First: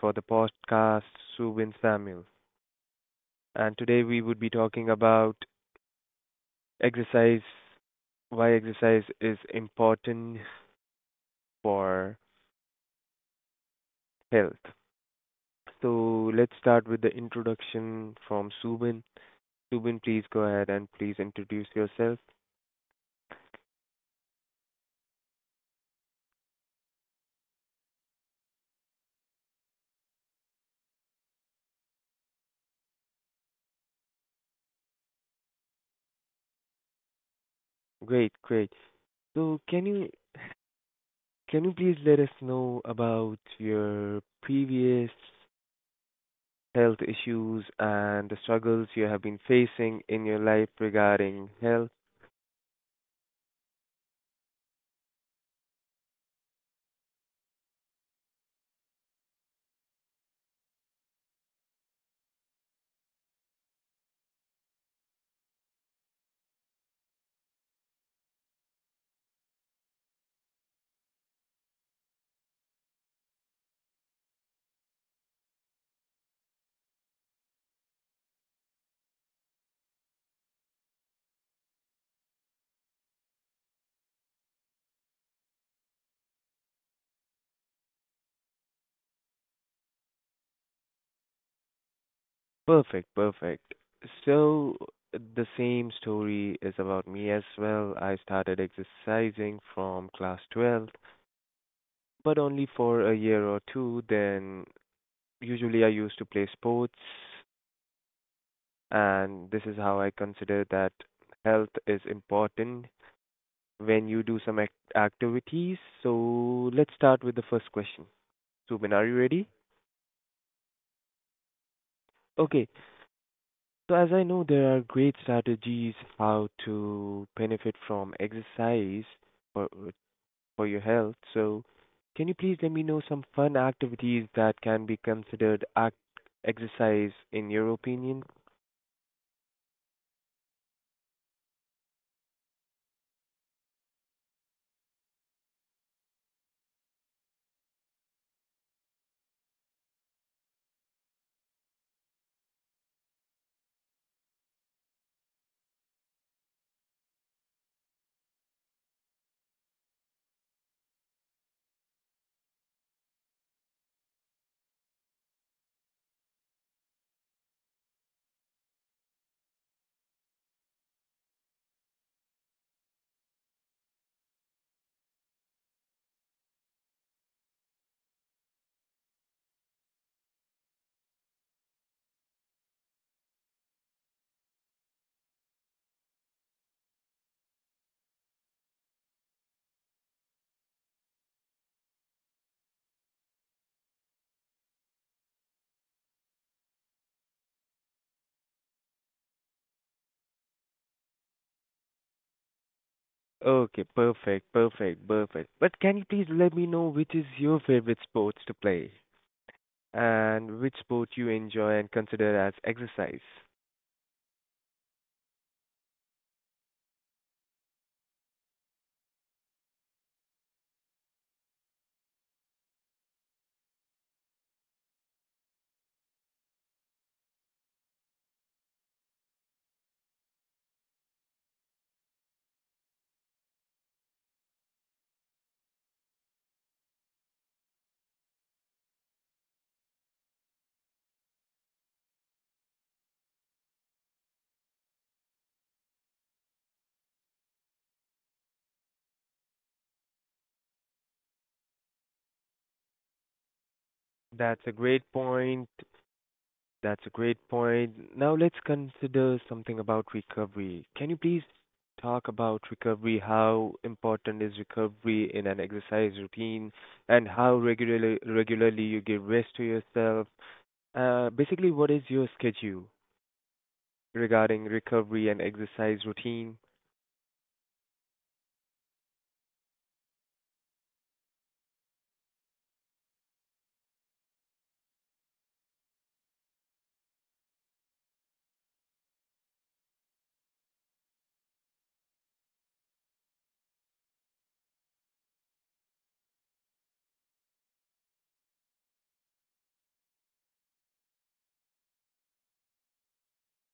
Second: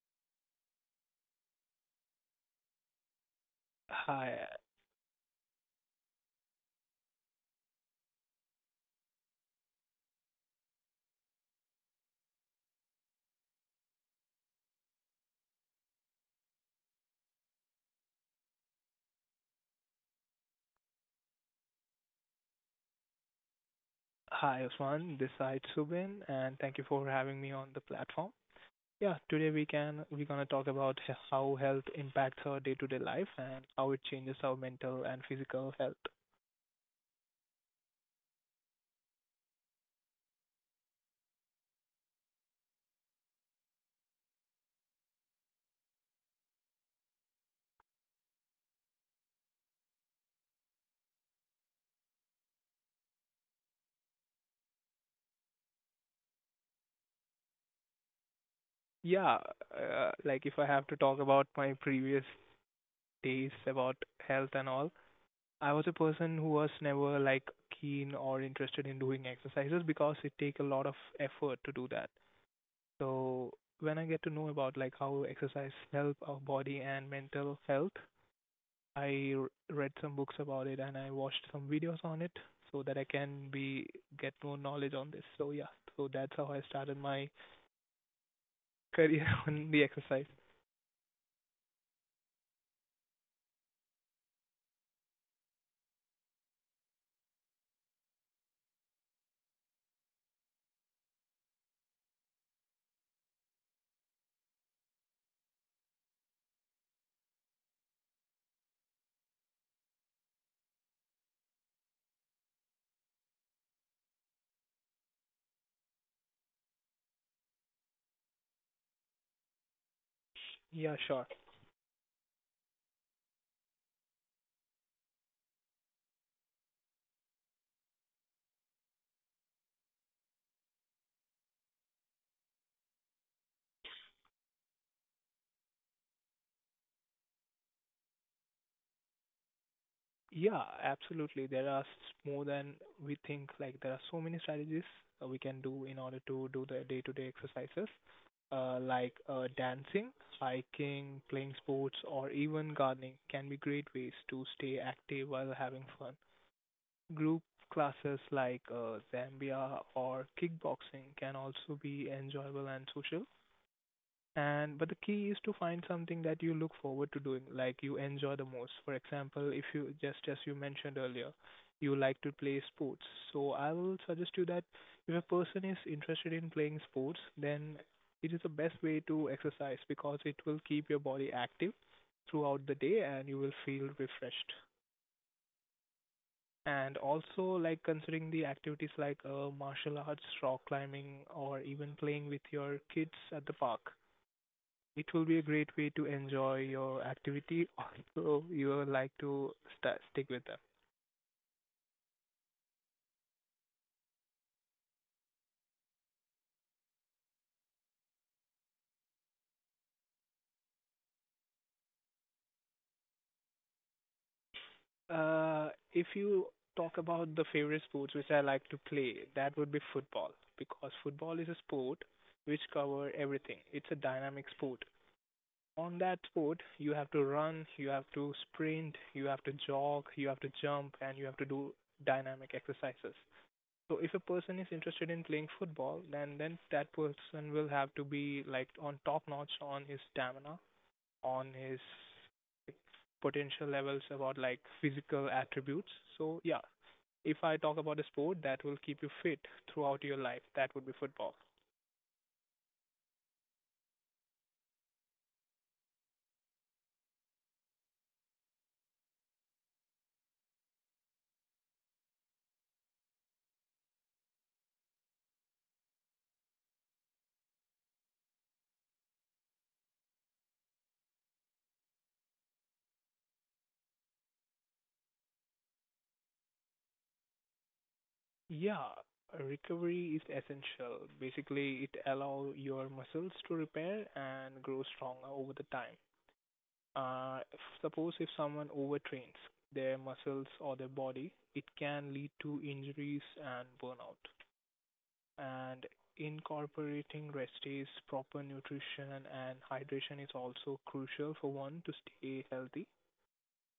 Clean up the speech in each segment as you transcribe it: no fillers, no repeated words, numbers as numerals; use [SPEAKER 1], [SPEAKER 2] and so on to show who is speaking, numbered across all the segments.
[SPEAKER 1] for the podcast, Subin Samuel. And today we would
[SPEAKER 2] Hi,
[SPEAKER 1] be talking about exercise, why exercise is important for health. So let's start with the introduction from Subin. Subin, please go ahead and please introduce yourself.
[SPEAKER 2] hi, Osman. This side Subin, and thank you for having me on the platform. Yeah, today we're gonna talk about how health impacts our day-to-day life and how it changes our mental and physical health.
[SPEAKER 1] Great. So can you please let us know about your previous health issues and the struggles you have been facing in your life regarding health.
[SPEAKER 2] Yeah, like if I have to talk about my previous days about health and all, I was a person who was never like keen or interested in doing exercises because it take a lot of effort to do that. So when I get to know about like how exercise help our body and mental health, I read some books about it and I watched some videos on it so that I can be get more knowledge on this. So yeah, so that's how I started my career on the exercise.
[SPEAKER 1] Perfect. So, the same story is about me as well. I started exercising from class 12, but only for a year or two. Then, usually, I used to play sports, and this is how I consider that health is important when you do some activities. So, let's start with the first question. Subin, are you ready?
[SPEAKER 2] Yeah, sure.
[SPEAKER 1] Okay, so as I know, there are great strategies how to benefit from exercise for your health. So can you please let me know some fun activities that can be considered act exercise in your opinion?
[SPEAKER 2] Yeah, absolutely. There are more than we think. Like there are so many strategies we can do in order to do the day-to-day exercises, like dancing, hiking, playing sports, or even gardening can be great ways to stay active while having fun. Group classes like Zambia or kickboxing can also be enjoyable and social and but the key is to find something that you look forward to doing, like you enjoy the most. For example, if you just, as you mentioned earlier, you like to play sports, so I will suggest you that if a person is interested in playing sports, then it is the best way to exercise because it will keep your body active throughout the day and you will feel refreshed. And also like considering the activities like martial arts, rock climbing, or even playing with your kids at the park, it will be a great way to enjoy your activity. Also you will like to sta stick with them.
[SPEAKER 1] Okay, perfect. But can you please let me know which is your favorite sports to play and which sport you enjoy and consider as exercise?
[SPEAKER 2] If you talk about the favorite sports which I like to play, that would be football, because football is a sport which cover everything. It's a dynamic sport. On that sport, you have to run, you have to sprint, you have to jog, you have to jump, and you have to do dynamic exercises. So if a person is interested in playing football, then that person will have to be like on top notch on his stamina, on his, like, potential levels about like physical attributes. So yeah, if I talk about a sport that will keep you fit throughout your life, that would be football.
[SPEAKER 1] That's a great point. That's a great point. Now let's consider something about recovery. Can you please talk about recovery? How important is recovery in an exercise routine, and how regularly you give rest to yourself? Basically, what is your schedule regarding recovery and exercise routine?
[SPEAKER 2] Yeah, recovery is essential. Basically, it allows your muscles to repair and grow stronger over the time. If, suppose if someone overtrains their muscles or their body, it can lead to injuries and burnout. And incorporating rest days, proper nutrition, and hydration is also crucial for one to stay healthy.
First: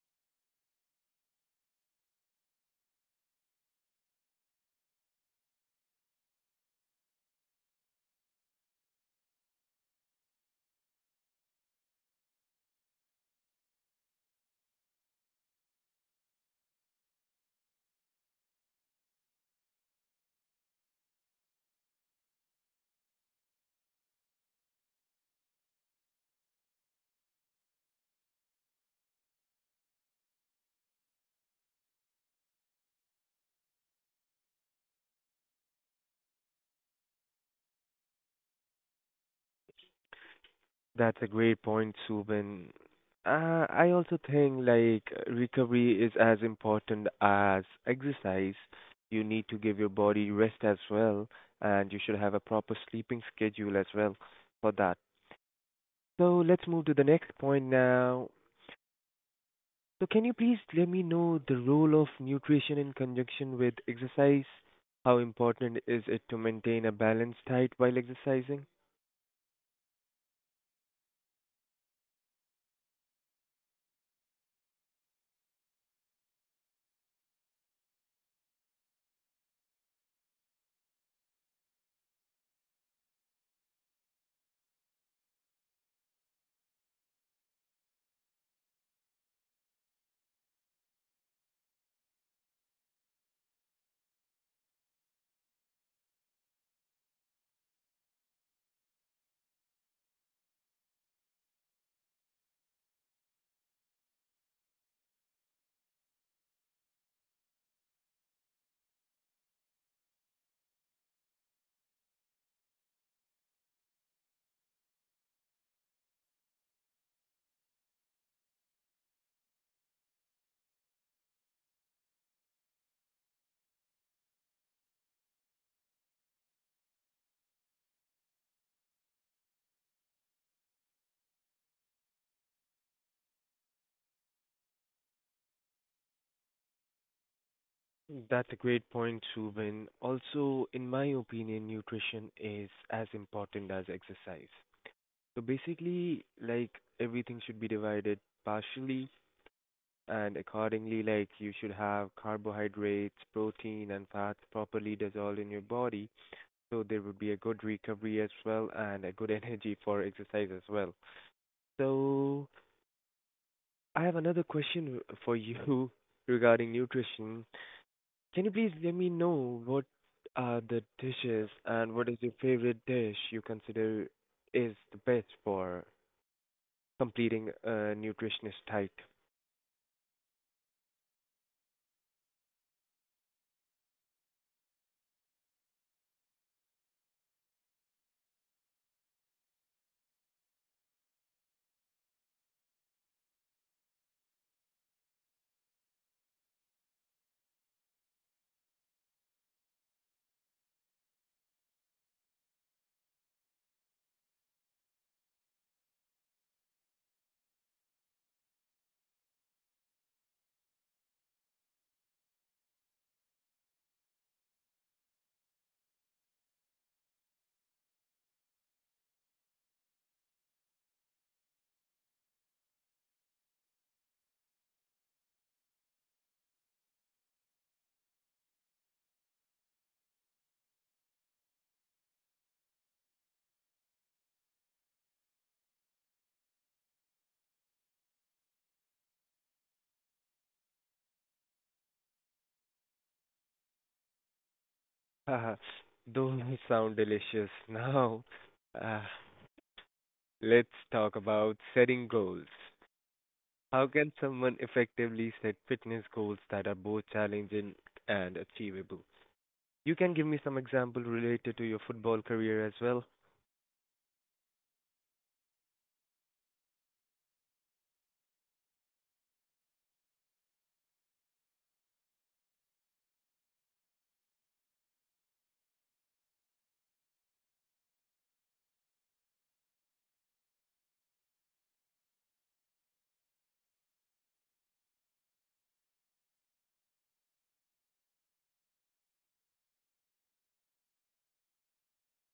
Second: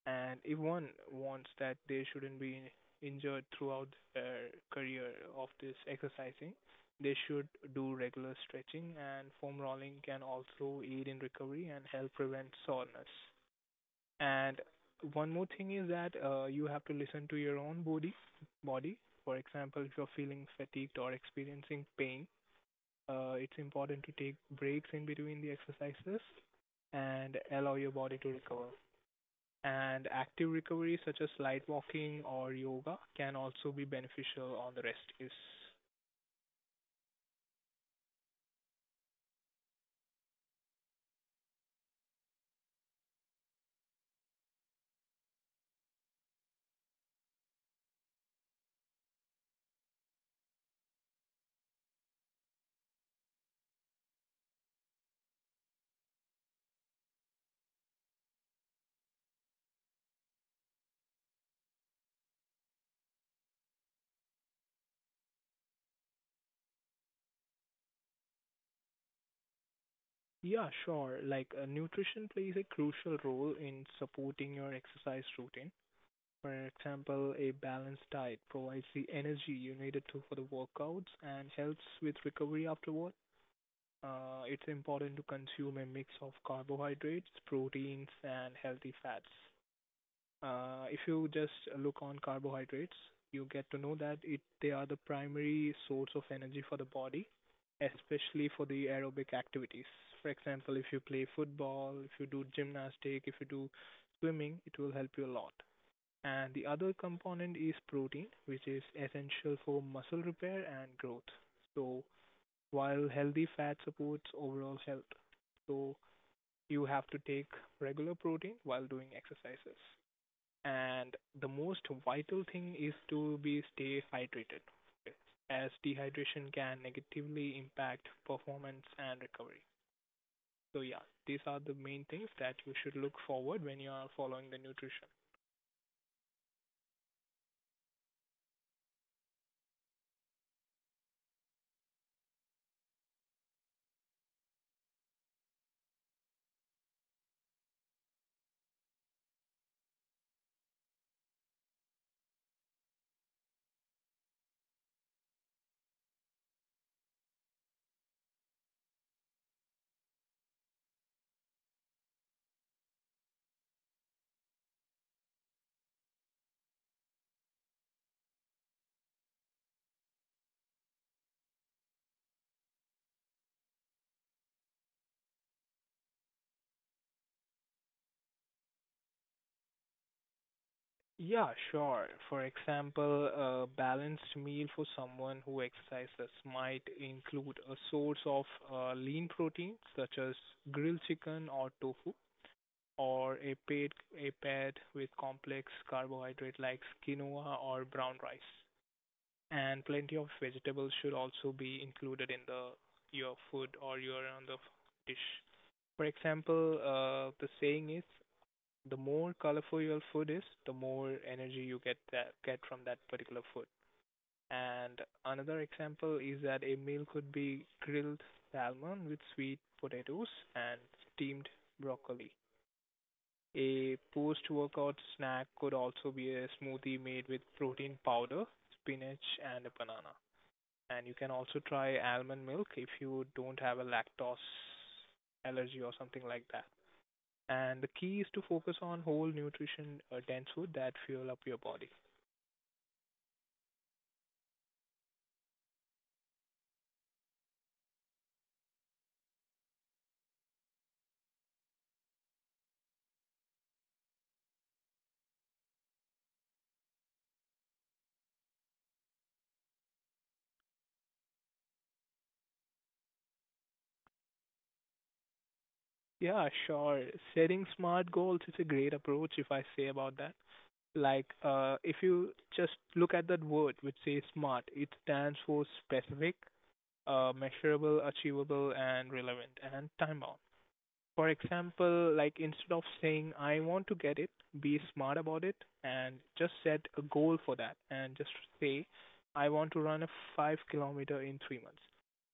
[SPEAKER 2] And if one wants that they shouldn't be injured throughout their career of this exercising, they should do regular stretching, and foam rolling can also aid in recovery and help prevent soreness. And one more thing is that you have to listen to your own body. Body, for example, if you're feeling fatigued or experiencing pain, it's important to take breaks in between the exercises and allow your body to recover. And active recovery, such as light walking or yoga, can also be beneficial on the rest days.
[SPEAKER 1] That's a great point, Subin. I also think like recovery is as important as exercise. You need to give your body rest as well, and you should have a proper sleeping schedule as well for that. So let's move to the next point now. So can you please let me know the role of nutrition in conjunction with exercise? How important is it to maintain a balanced diet while exercising?
[SPEAKER 2] Yeah, sure. Like nutrition plays a crucial role in supporting your exercise routine. For example, a balanced diet provides the energy you needed to for the workouts and helps with recovery afterward. It's important to consume a mix of carbohydrates, proteins, and healthy fats. If you just look on carbohydrates, you get to know that it they are the primary source of energy for the body, especially for the aerobic activities. For example, if you play football, if you do gymnastics, if you do swimming, it will help you a lot. And the other component is protein, which is essential for muscle repair and growth. So while healthy fat supports overall health, so you have to take regular protein while doing exercises. And the most vital thing is to be stay hydrated, as dehydration can negatively impact performance and recovery. So yeah, these are the main things that you should look forward when you are following the nutrition.
[SPEAKER 1] That's a great point, Ruben. Also, in my opinion, nutrition is as important as exercise. So basically, like everything should be divided partially and accordingly, like you should have carbohydrates, protein, and fats properly dissolved in your body. So there would be a good recovery as well and a good energy for exercise as well. So I have another question for you regarding nutrition. Can you please let me know what are the dishes and what is your favorite dish you consider is the best for completing a nutritionist diet?
[SPEAKER 2] Yeah, sure. For example, a balanced meal for someone who exercises might include a source of lean protein, such as grilled chicken or tofu, or a paired with complex carbohydrate like quinoa or brown rice. And plenty of vegetables should also be included in the your food or your on the dish. For example, the saying is the more colorful your food is, the more energy you get from that particular food. And another example is that a meal could be grilled salmon with sweet potatoes and steamed broccoli. A post-workout snack could also be a smoothie made with protein powder, spinach, and a banana. And you can also try almond milk if you don't have a lactose allergy or something like that. And the key is to focus on whole nutrition, dense food that fuel up your body.
[SPEAKER 1] Haha, those sound delicious. Now, uh, let's talk about setting goals. How can someone effectively set fitness goals that are both challenging and achievable? You can give me some example related to your football career as well.
[SPEAKER 2] Yeah, sure. Setting smart goals is a great approach if I say about that. Like, if you just look at that word which says SMART, it stands for specific, measurable, achievable, and relevant, and time bound. For example, like instead of saying, I want to get it, be smart about it and just set a goal for that and just say, I want to run a 5 kilometer in 3 months.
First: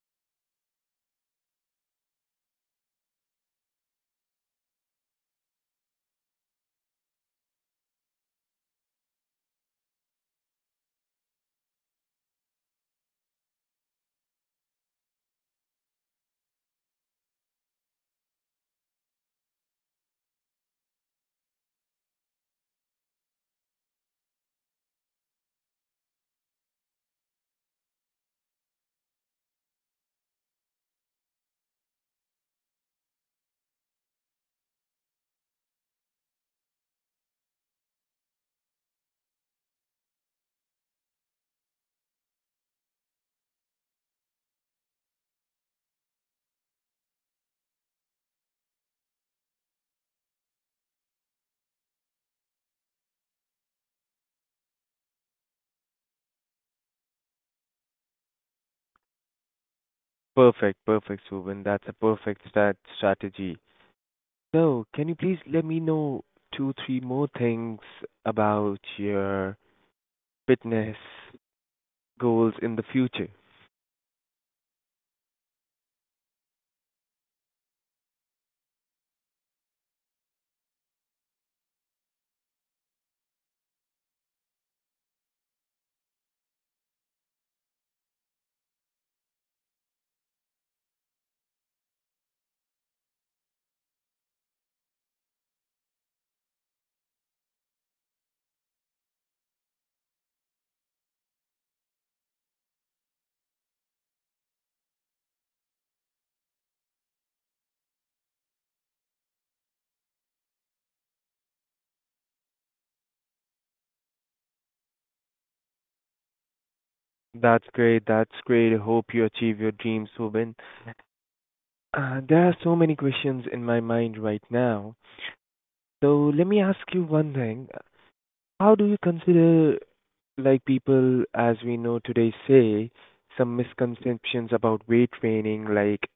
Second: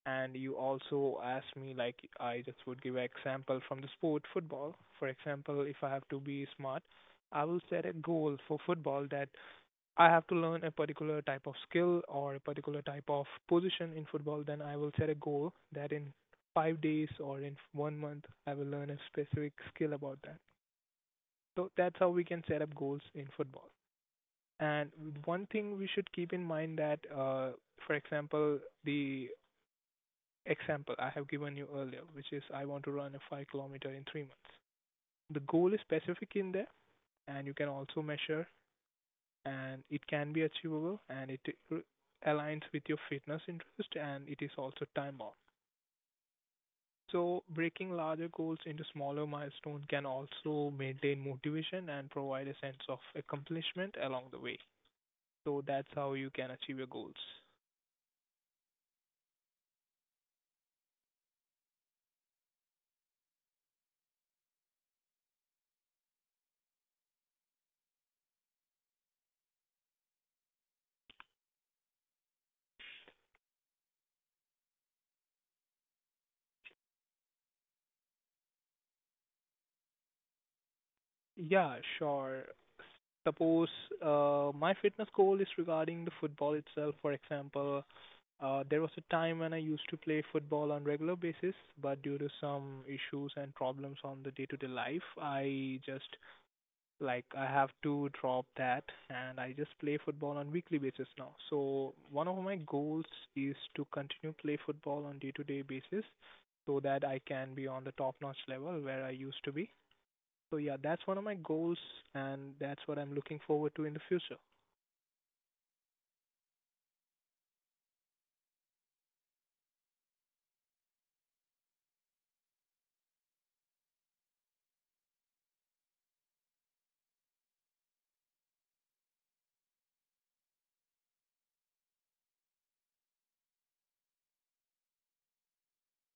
[SPEAKER 2] And you also asked me, like, I just would give an example from the sport football. For example, if I have to be smart, I will set a goal for football that I have to learn a particular type of skill or a particular type of position in football, then I will set a goal that in 5 days or in one month I will learn a specific skill about that. So that's how we can set up goals in football. And one thing we should keep in mind that, for example, the example I have given you earlier, which is I want to run a 5 kilometer in 3 months. The goal is specific in there, and you can also measure, and it can be achievable, and it r- aligns with your fitness interest, and it is also time bound. So breaking larger goals into smaller milestones can also maintain motivation and provide a sense of accomplishment along the way. So that's how you can achieve your goals.
[SPEAKER 1] Perfect, perfect, Subhan. That's a perfect stat strategy. So, can you please let me know two, three more things about your fitness goals in the future?
[SPEAKER 2] Yeah, sure. Suppose my fitness goal is regarding the football itself. For example, there was a time when I used to play football on regular basis, but due to some issues and problems on the day-to-day life, I just, like, I have to drop that, and I just play football on weekly basis now. So one of my goals is to continue play football on day-to-day basis, so that I can be on the top-notch level where I used to be. So yeah, that's one of my goals, and that's what I'm looking forward to in the future.
[SPEAKER 1] That's great. I hope you achieve your dreams, Subin. There are so many questions in my mind right now. So, let me ask you one thing. How do you consider, like people, as we know today, say, some misconceptions about weight training, like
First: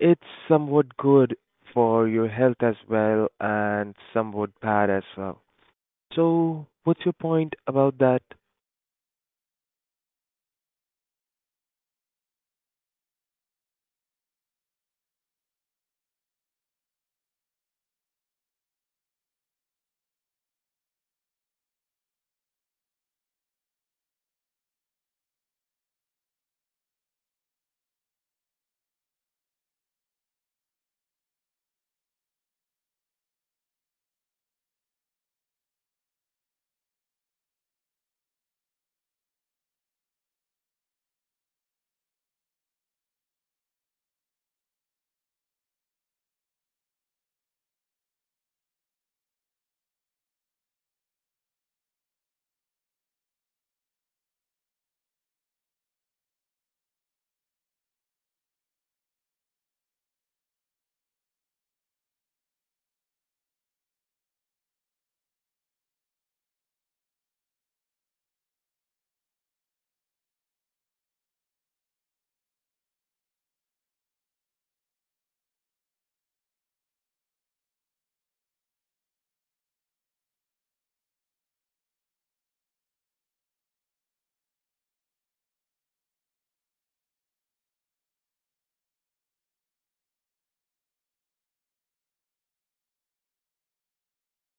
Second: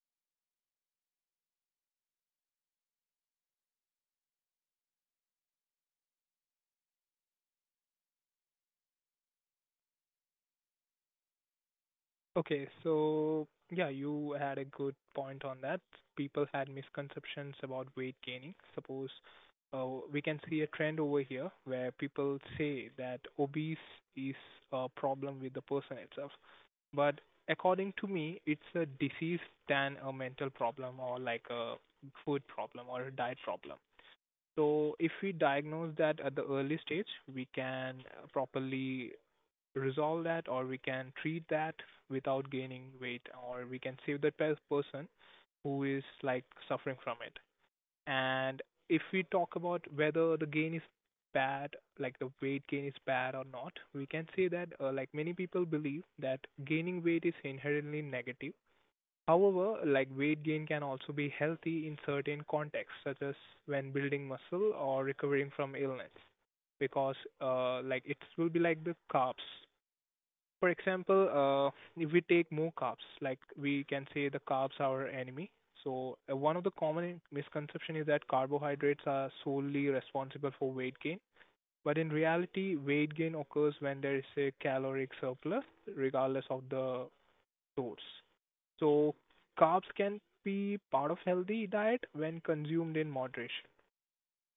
[SPEAKER 1] it's somewhat good for your health as well and somewhat bad as well. So, what's your point about that?
[SPEAKER 2] Okay, so yeah, you had a good point on that. People had misconceptions about weight gaining. Suppose uh, we can see a trend over here where people say that obese is a problem with the person itself. But according to me, it's a disease than a mental problem or like a food problem or a diet problem. So if we diagnose that at the early stage, we can properly resolve that, or we can treat that without gaining weight, or we can save that person who is like suffering from it. And if we talk about whether the gain is bad, like the weight gain is bad or not, we can say that like many people believe that gaining weight is inherently negative. However, like weight gain can also be healthy in certain contexts, such as when building muscle or recovering from illness, because like it will be like the carbs. For example, if we take more carbs, like we can say the carbs are our enemy. So one of the common misconception is that carbohydrates are solely responsible for weight gain, but in reality, weight gain occurs when there is a caloric surplus, regardless of the source. So carbs can be part of healthy diet when consumed in moderation.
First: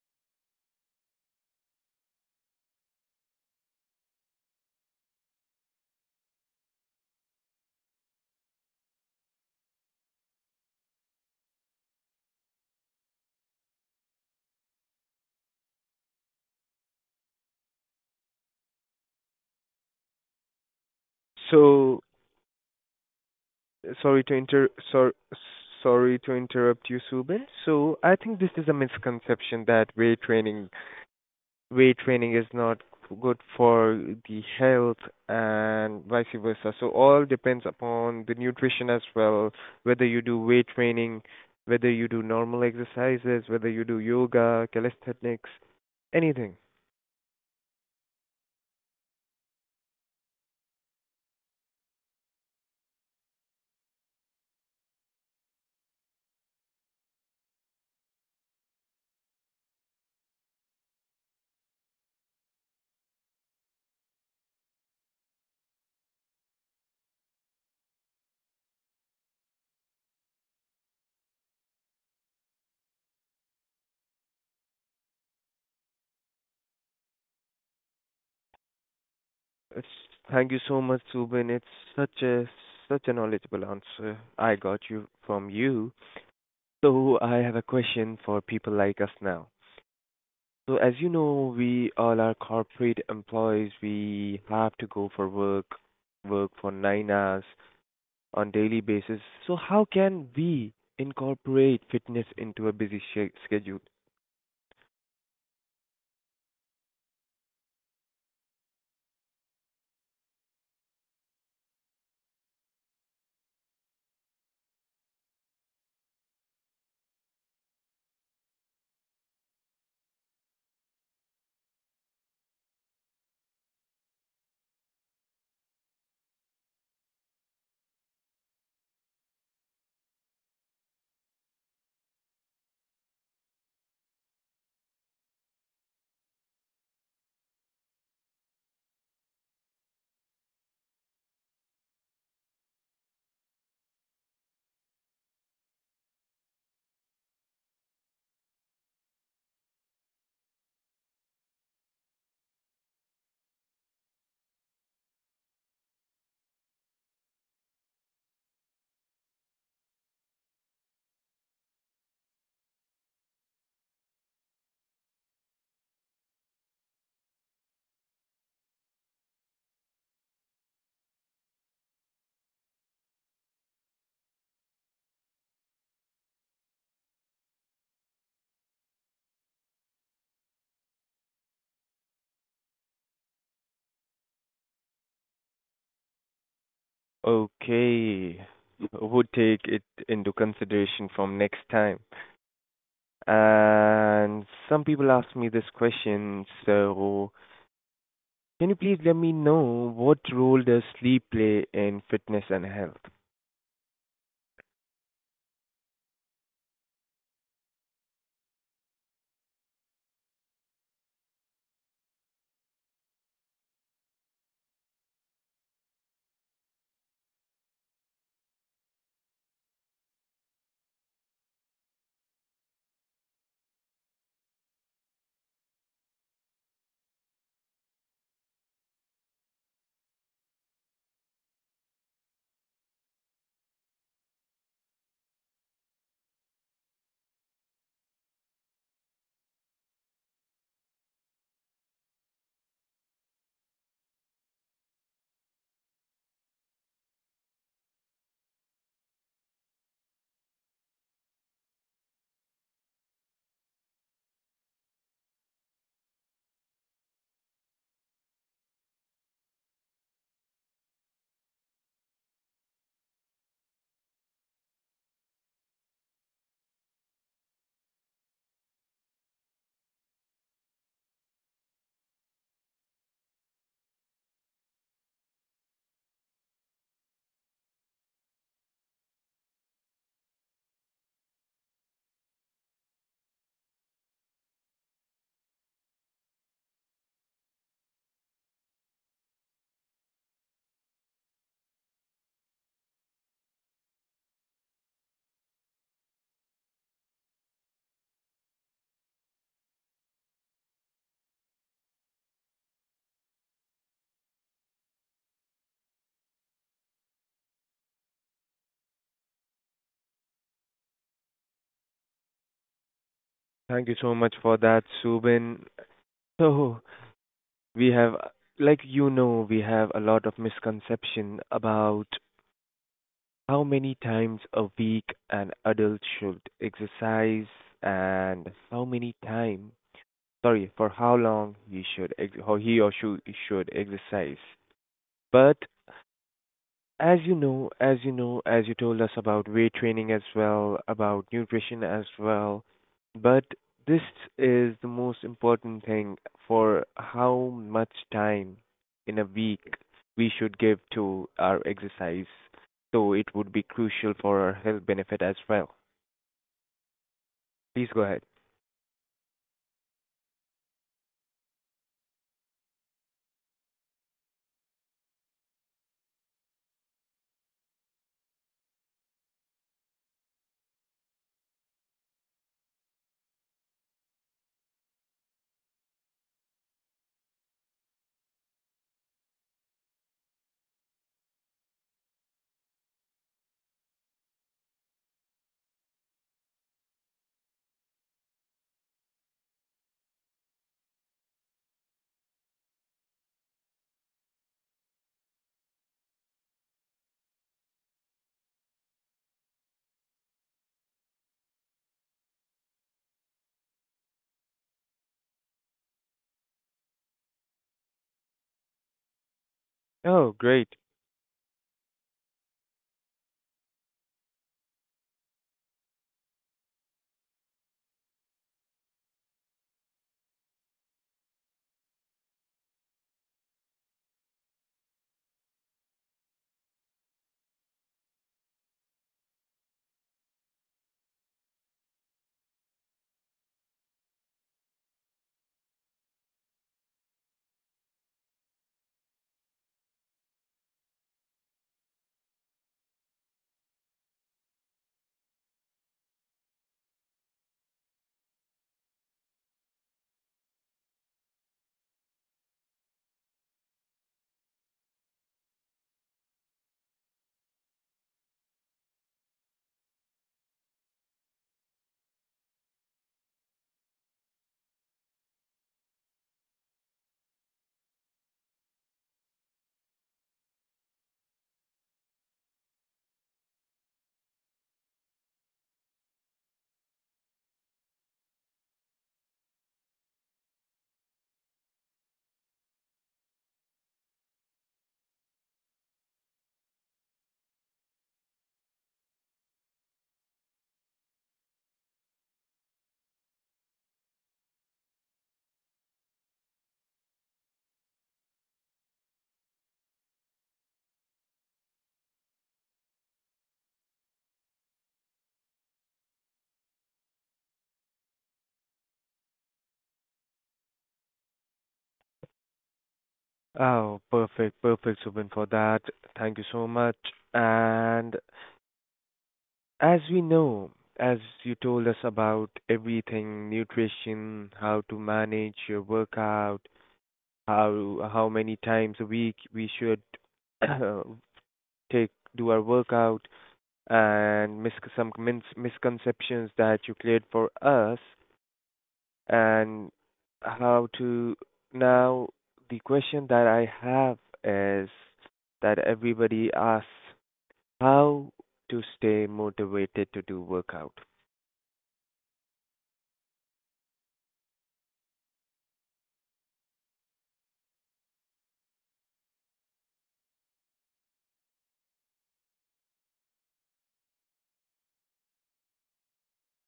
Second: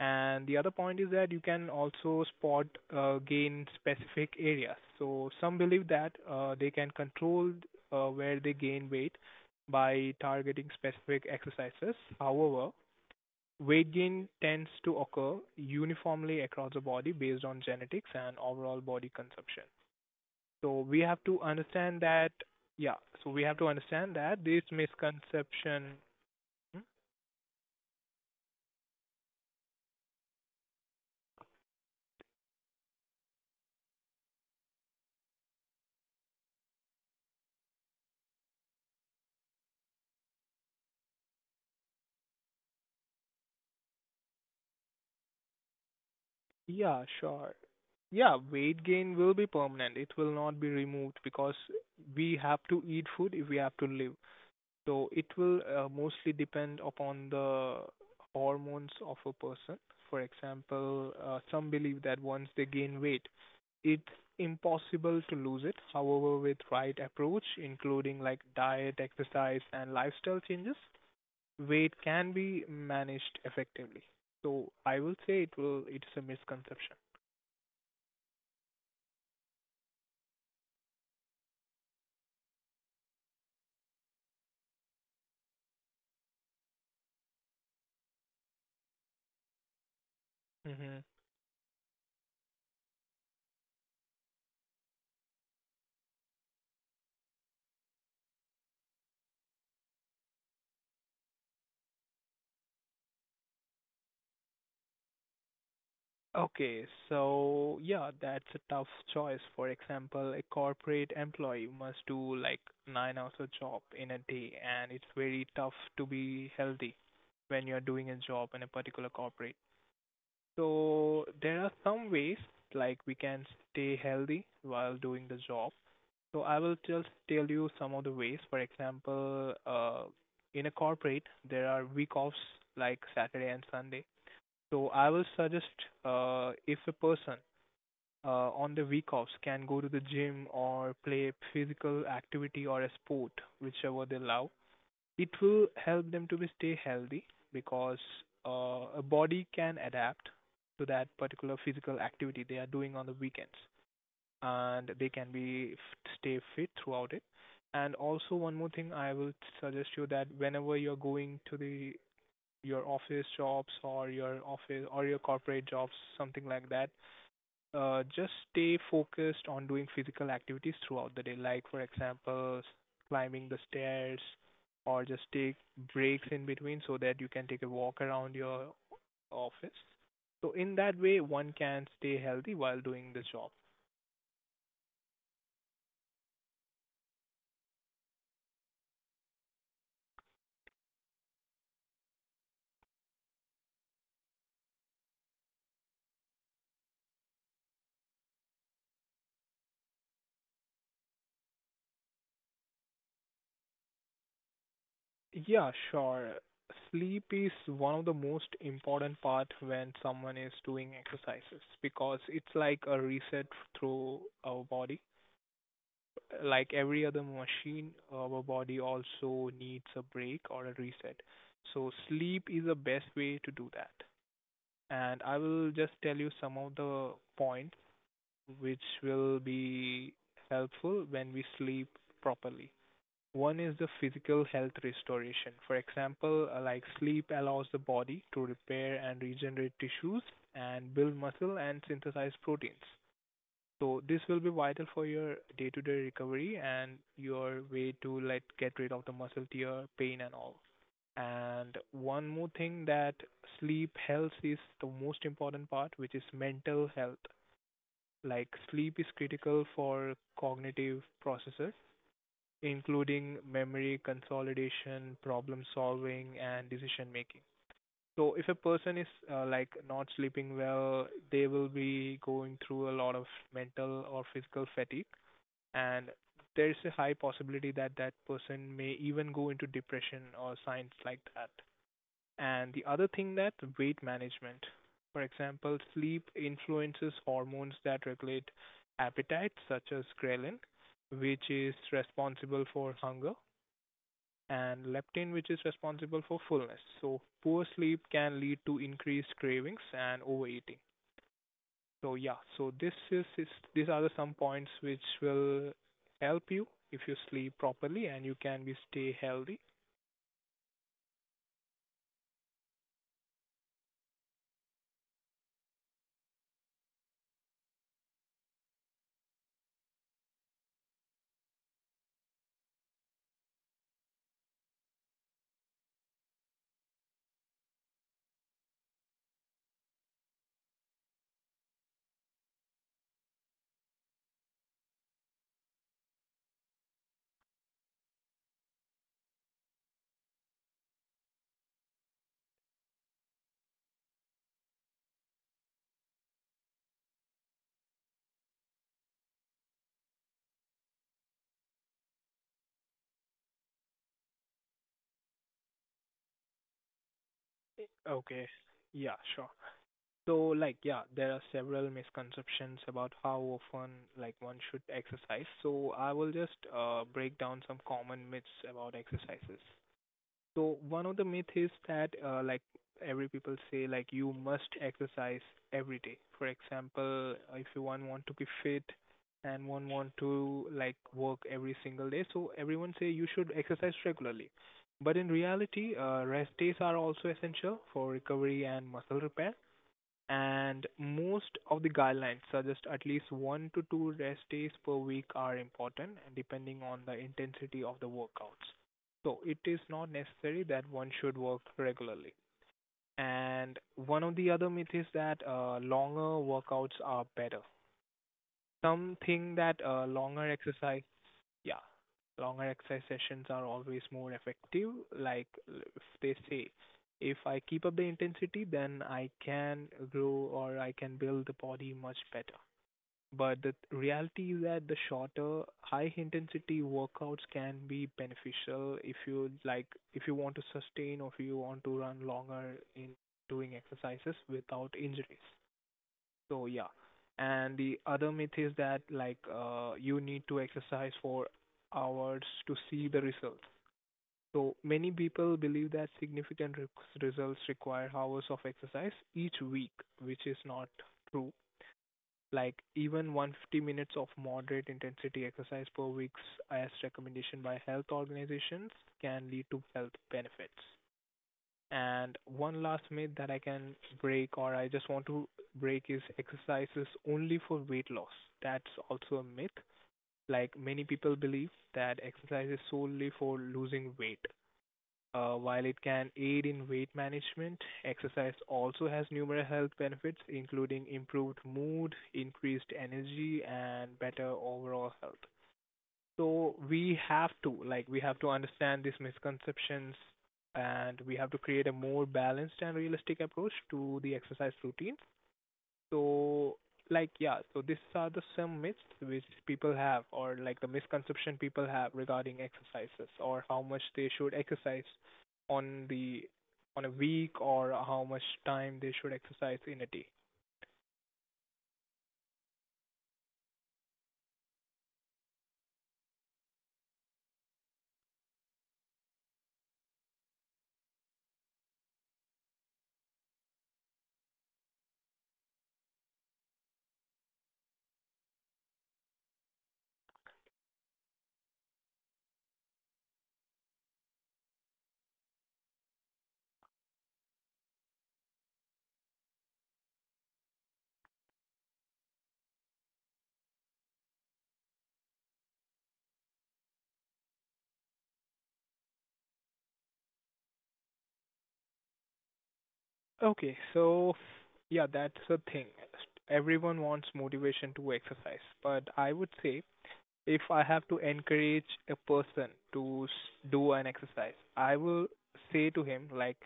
[SPEAKER 2] And the other point is that you can also spot gain specific areas. So some believe that they can control where they gain weight by targeting specific exercises. However, weight gain tends to occur uniformly across the body based on genetics and overall body consumption. So we have to understand
[SPEAKER 1] So,
[SPEAKER 2] that, yeah, so we have to understand
[SPEAKER 1] sorry to
[SPEAKER 2] that this
[SPEAKER 1] inter sor
[SPEAKER 2] misconception,
[SPEAKER 1] sorry to
[SPEAKER 2] hmm?
[SPEAKER 1] interrupt you, Subin. So, I think this is a misconception that weight training is not good for the health and vice versa. So all depends upon the nutrition as well, whether you do weight training, whether you do normal exercises, whether you do yoga, calisthenics, anything.
[SPEAKER 2] Yeah, sure. Yeah, weight gain will be permanent. It will not be removed because we have to eat food if we have to live. So it will mostly depend upon the hormones of a person. For example, some believe that once they gain weight, it's impossible to lose it. However, with right approach, including like diet, exercise, and lifestyle changes, weight can be managed effectively. So I will say it will. It's a misconception.
[SPEAKER 1] It's, thank you so much, Subin. It's such a such a knowledgeable answer I got you from you. So I have a question for people like us now. So
[SPEAKER 2] Mm-hmm.
[SPEAKER 1] as you know, we all are corporate employees. We have to go for work, for 9 hours on daily basis. So how can we incorporate fitness into a busy schedule?
[SPEAKER 2] Okay, so yeah, that's a tough choice. For example, a corporate employee must do like 9 hours of job in a day, and it's very tough to be healthy when you're doing a job in a particular corporate. So there are some ways like we can stay healthy while doing the job. So I will just tell you some of the ways. For example, in a corporate, there are week offs like Saturday and Sunday. So I will suggest if a person on the week offs can go to the gym or play physical activity or a sport, whichever they love, it will help them to be stay healthy because a body can adapt to that particular physical activity they are doing on the weekends and they can be stay fit throughout it. And also one more thing I will suggest you that whenever you're going to the your office jobs or your office or your corporate jobs, something like that, just stay focused on doing physical activities throughout the day. Like for example, climbing the stairs or just take breaks in between so that you can take a walk around your office. So in that way, one can stay healthy while doing the job.
[SPEAKER 1] Okay, would take it into consideration from next time. And some people ask me this question, so can you please let me know what role does sleep play in fitness and health?
[SPEAKER 2] Yeah, sure. Sleep is one of the most important part when someone is doing exercises because it's like a reset through our body. Like every other machine, our body also needs a break or a reset. So sleep is the best way to do that. And I will just tell you some of the points which will be helpful when we sleep properly. One is the physical health restoration. For example, like sleep allows the body to repair and regenerate tissues and build muscle and synthesize proteins. So this will be vital for your day-to-day recovery and your way to like get rid of the muscle tear, pain and all. And one more thing that sleep health is the most important part, which is mental health. Like sleep is critical for cognitive processes including memory consolidation, problem solving, and decision making. So if a person is like not sleeping well, they will be going through a lot of mental or physical fatigue, and there's a high possibility that that person may even go into depression or signs like that. And the other thing that weight management, for example, sleep influences hormones that regulate appetite, such as ghrelin, which is responsible for hunger and leptin, which is responsible for fullness. So poor sleep can lead to increased cravings and overeating. So yeah, so this is these are the some points which will help you if you sleep properly and you can be stay healthy.
[SPEAKER 1] Thank you so much for that, Subin. So we have, like you know, we have a lot of misconception about how many times a week an adult should exercise and how many time, sorry, for how long he should ex or he or she should exercise. But as you know, as you told us about weight training as well, about nutrition as well, but this is the most important thing for how much time in a week we should give to our exercise. So it would be crucial for our health benefit as well. Please go ahead.
[SPEAKER 2] Okay. Yeah, sure. So like yeah, there are several misconceptions about how often like one should exercise. So I will just break down some common myths about exercises. So one of the myth is that like every people say like you must exercise every day. For example, if you one want to be fit and one want to like work every single day, so everyone say you should exercise regularly. But in reality, rest days are also essential for recovery and muscle repair and most of the guidelines suggest at least one to two rest days per week are important and depending on the intensity of the workouts. So it is not necessary that one should work regularly. And one of the other myths is that longer workouts are better. Something that
[SPEAKER 1] Oh,
[SPEAKER 2] longer
[SPEAKER 1] great.
[SPEAKER 2] exercise, yeah, longer exercise sessions are always more effective. If they say, if I keep up the intensity, then I can grow or I can build the body much better. But the reality is that the shorter, high intensity workouts can be beneficial if you like, if you want to sustain or if you want to run longer in doing exercises without injuries. So yeah. And the other myth is that like you need to exercise for hours to see the results. So many people believe that results require hours of exercise each week, which is not true. Like even 150 minutes of moderate intensity exercise per week, as recommendation by health organizations, can lead to health benefits. And one last myth that I can break or I just want to break is exercise is only for weight loss. That's also a myth. Like many people believe that exercise is solely for losing weight. While it can aid in weight management, exercise also has numerous health benefits, including improved mood, increased energy, and better overall health. So we have to, like, we have to understand these misconceptions and we have to create a more balanced and realistic approach to the exercise routines. So, like, yeah, so these are the some myths which people have, or like the misconception people have regarding exercises, or how much they should exercise on the on a week, or how much time they should exercise in a day.
[SPEAKER 1] Oh, perfect, perfect, Subin, for that. Thank you so much. And as we know, as you told us about everything, nutrition, how to manage your workout, how many times a week we should take do our workout, and mis some min misconceptions that you cleared for us, and how to now the question that I have is that everybody asks how to stay motivated to do workout.
[SPEAKER 2] Okay, so yeah, that's the thing. Everyone wants motivation to exercise, but I would say if I have to encourage a person to do an exercise, I will say to him like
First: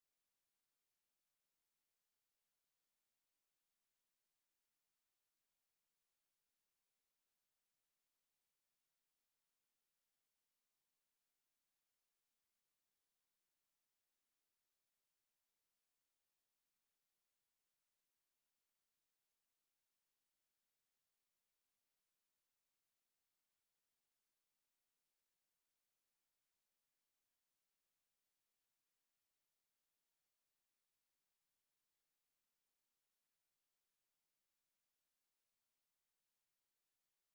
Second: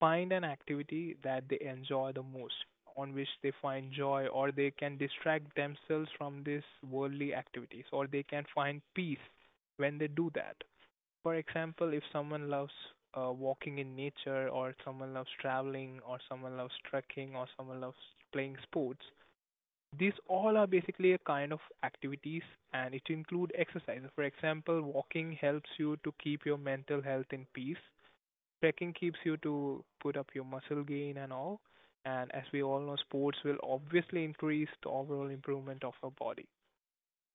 [SPEAKER 2] find an activity that they enjoy the most, on which they find joy, or they can distract themselves from these worldly activities, or they can find peace when they do that. For example, if someone loves walking in nature, or someone loves traveling, or someone loves trekking, or someone loves playing sports, these all are basically a kind of activities and it include exercise. For example, walking helps you to keep your mental health in peace. Trekking keeps you to put up your muscle gain and all. And as we all know, sports will obviously increase the overall improvement of our body.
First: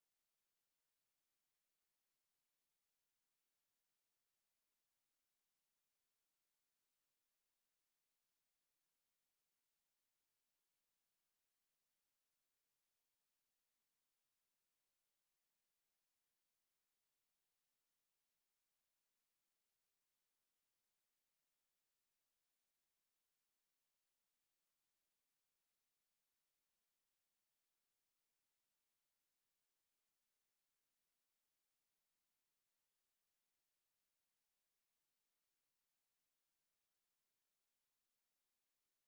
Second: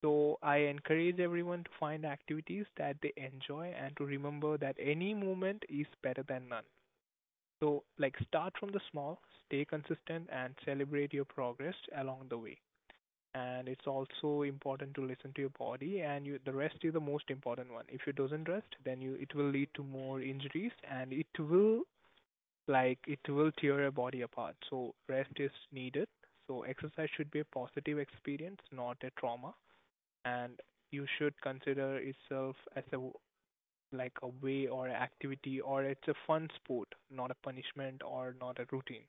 [SPEAKER 2] So I encourage everyone to find activities that they enjoy and to remember that any movement is better than none. So like start from the small, stay consistent and celebrate your progress along the way. And it's also important to listen to your body and you, the rest is the most important one. If you doesn't rest, then you it will lead to more injuries and it will like it will tear your body apart. So rest is needed. So exercise should be a positive experience, not a trauma and you should consider itself as a like a way or a activity or it's a fun sport, not a punishment or not a routine.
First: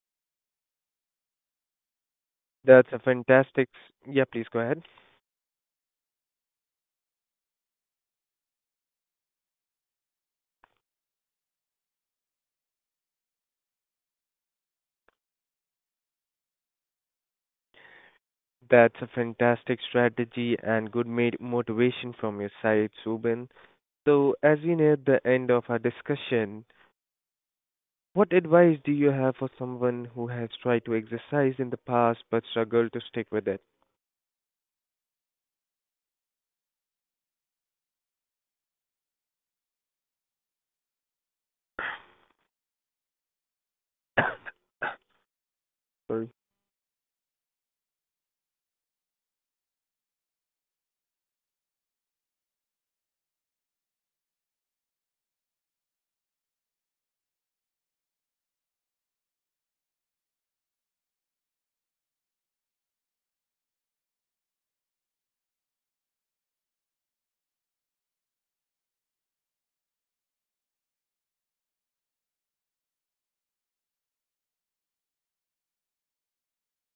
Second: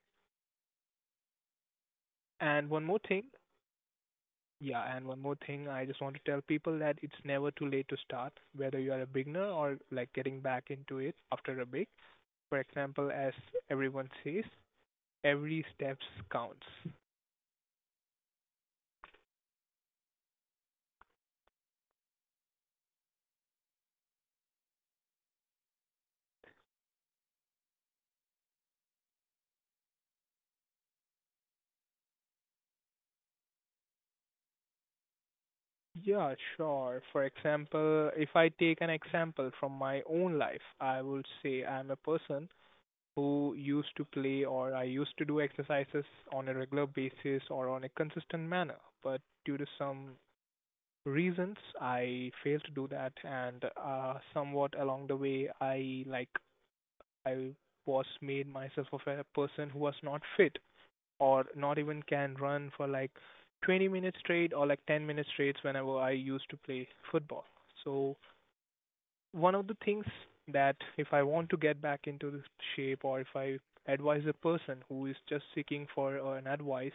[SPEAKER 2] And one
[SPEAKER 1] That's a
[SPEAKER 2] more thing,
[SPEAKER 1] fantastic. Yeah, please go ahead.
[SPEAKER 2] yeah, and one more thing, I just want to tell people that it's never too late to start, whether you are a beginner or like getting back into it after a break. For example, as everyone says, every steps counts.
[SPEAKER 1] That's a fantastic strategy and good made motivation from your side, Subin. So, as we near the end of our discussion, what advice do you have for someone who has tried to exercise in the past but struggled to stick with it?
[SPEAKER 2] Yeah, sure. For example, if I take an example from my own life, I would say I'm a person who used to play or I used to do exercises
[SPEAKER 1] Sorry.
[SPEAKER 2] on a regular basis or on a consistent manner. But due to some reasons, I failed to do that, and somewhat along the way, I was made myself of a person who was not fit or not even can run for like 20 minutes straight or like 10 minutes straight whenever I used to play football. So one of the things that if I want to get back into this shape or if I advise a person who is just seeking for an advice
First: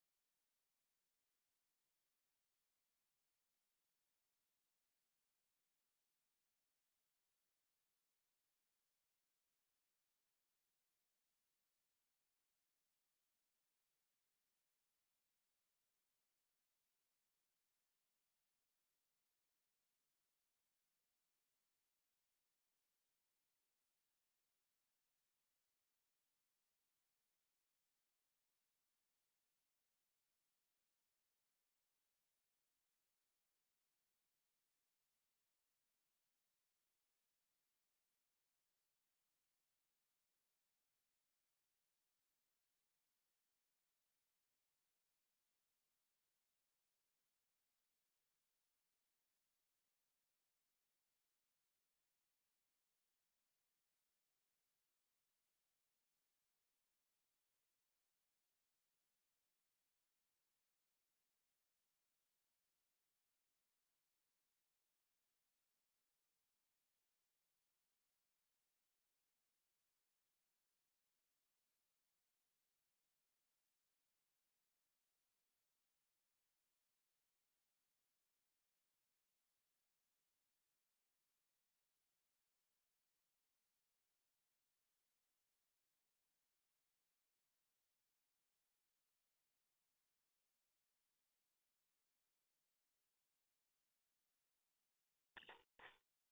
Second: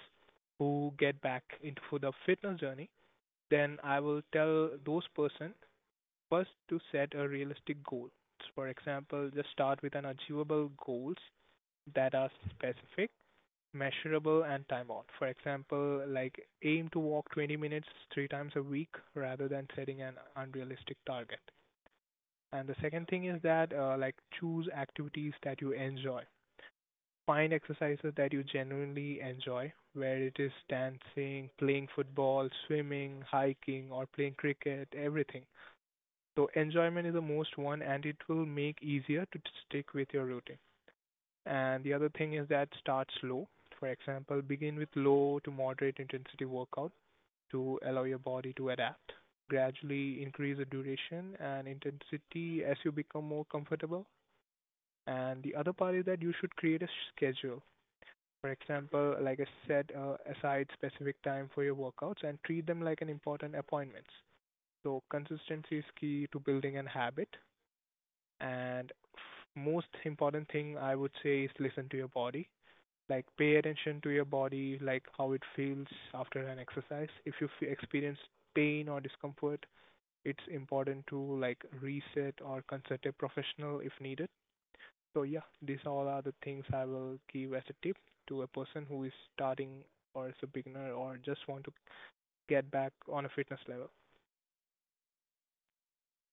[SPEAKER 2] who get back into for the fitness journey, then I will tell those person first to set a realistic goal. For example, just start with an achievable goals that are specific, measurable and time bound. For example, like aim to walk 20 minutes three times a week rather than setting an unrealistic target. And the second thing is that like choose activities that you enjoy. Find exercises that you genuinely enjoy, where it is dancing, playing football, swimming, hiking, or playing cricket, everything. So enjoyment is the most one, and it will make easier to stick with your routine. And the other thing is that start slow. For example, begin with low to moderate intensity workout to allow your body to adapt. Gradually increase the duration and intensity as you become more comfortable and the other part is that you should create a schedule. For example, like I said, aside specific time for your workouts and treat them like an important appointments. So consistency is key to building an habit. And most important thing I would say is listen to your body. Like pay attention to your body, like how it feels after an exercise. If you experience pain or discomfort, it's important to like reset or consult a professional if needed so yeah, these all are the things I will give as a tip to a person who is starting or is a beginner or just want to get back on a fitness level.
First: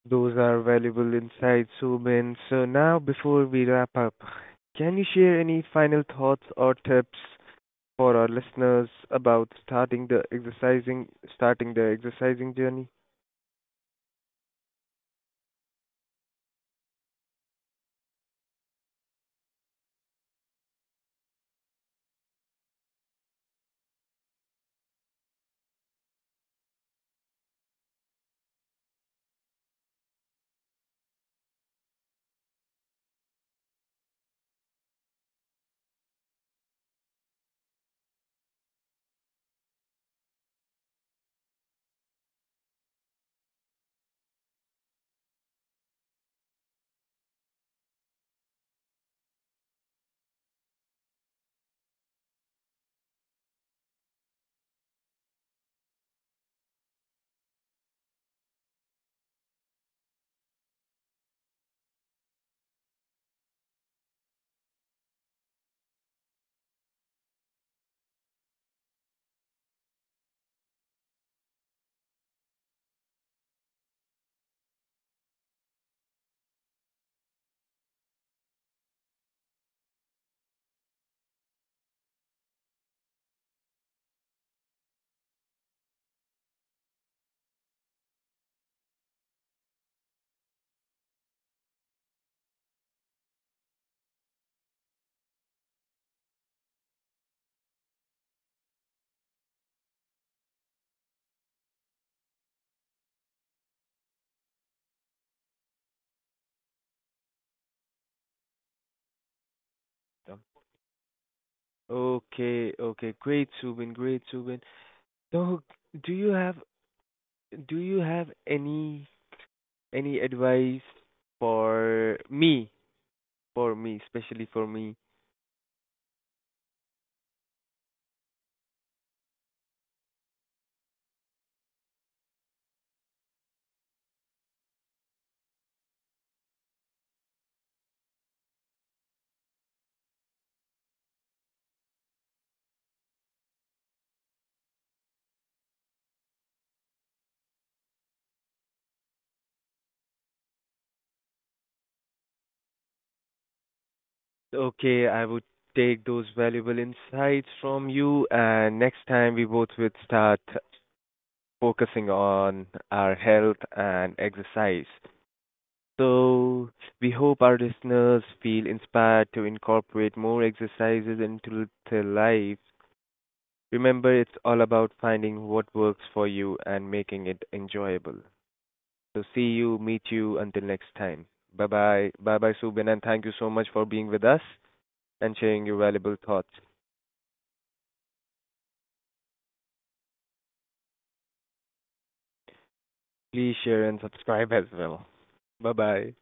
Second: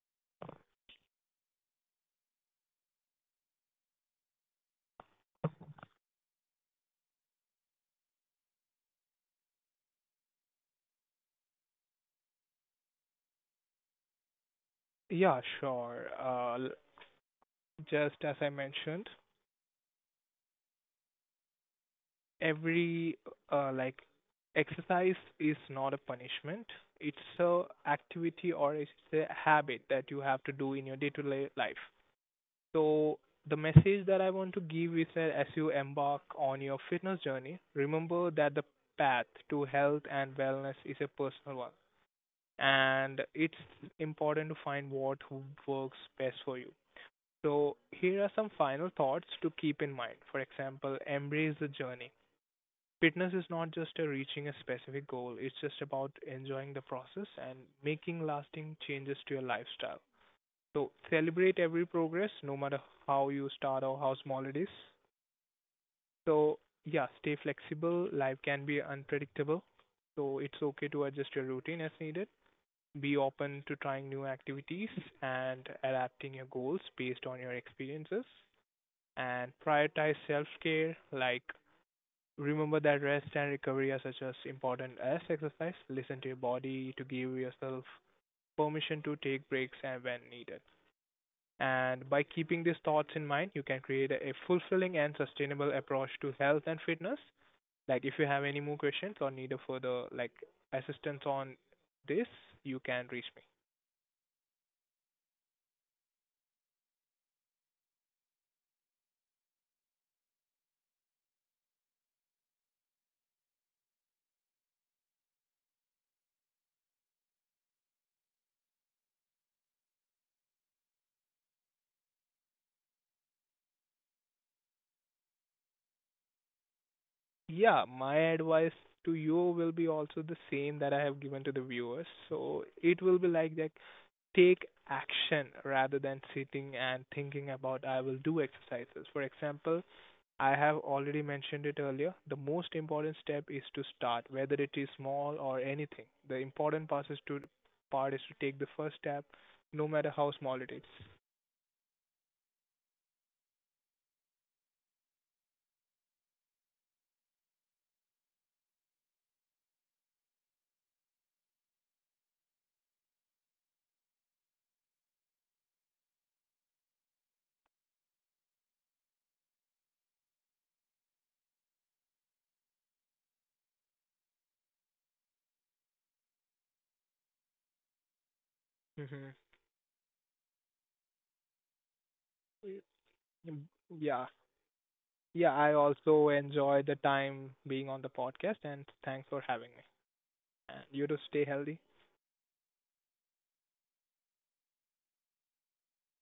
[SPEAKER 1] Those are valuable insights, Subin. So, now before we wrap up, can you share any final thoughts or tips for our listeners about starting the exercising journey?
[SPEAKER 2] Yeah, sure. Just as I mentioned, every like exercise is not a punishment. It's a activity or it's a habit that you have to do in your day-to-day life. So the message that I want to give is that as you embark on your fitness journey, remember that the path to health and wellness is a personal one, and it's important to find what works best for you. So here are some final thoughts to keep in mind. For example, embrace the journey. Fitness is not just a reaching a specific goal, it's just about enjoying the process and making lasting changes to your lifestyle. So celebrate every progress, no matter how you start or how small it is. So yeah, stay flexible. Life can be unpredictable, so it's okay to adjust your routine as needed. Be open to trying new activities and adapting your goals based on your experiences. And prioritize self care, like remember that rest and recovery are such as important as exercise. Listen to your body to give yourself permission to take breaks and when needed. And by keeping these thoughts in mind, you can create a fulfilling and sustainable approach to health and fitness. Like if you have any more questions or need a further like assistance on this, you can reach me.
[SPEAKER 1] Um, Okay, great, Subin. So, do you have do you have any advice for me, especially for me?
[SPEAKER 2] Yeah, my advice to you will be also the same that I have given to the viewers. So it will be like that take action rather than sitting and thinking about I will do exercises. For example, I have already mentioned it earlier. The most important step is to start, whether it is small or anything. The important part is to take the first step, no matter how small it is.
[SPEAKER 1] Okay, I would take those valuable insights from you, and next time we both would start focusing on our health and exercise. So, we hope our listeners feel inspired to incorporate more exercises into their lives. Remember, it's all about finding what works for you and making it enjoyable. So,
[SPEAKER 2] Mm-hmm.
[SPEAKER 1] see you, meet you until next time. Bye bye. Bye bye, Subin, and thank you so much for being with
[SPEAKER 2] Yeah,
[SPEAKER 1] us and
[SPEAKER 2] yeah.
[SPEAKER 1] sharing
[SPEAKER 2] I
[SPEAKER 1] your valuable
[SPEAKER 2] also
[SPEAKER 1] thoughts.
[SPEAKER 2] enjoy the time being on the podcast, and thanks for having me. And you to stay healthy.
[SPEAKER 1] Please share and subscribe as well. Bye bye.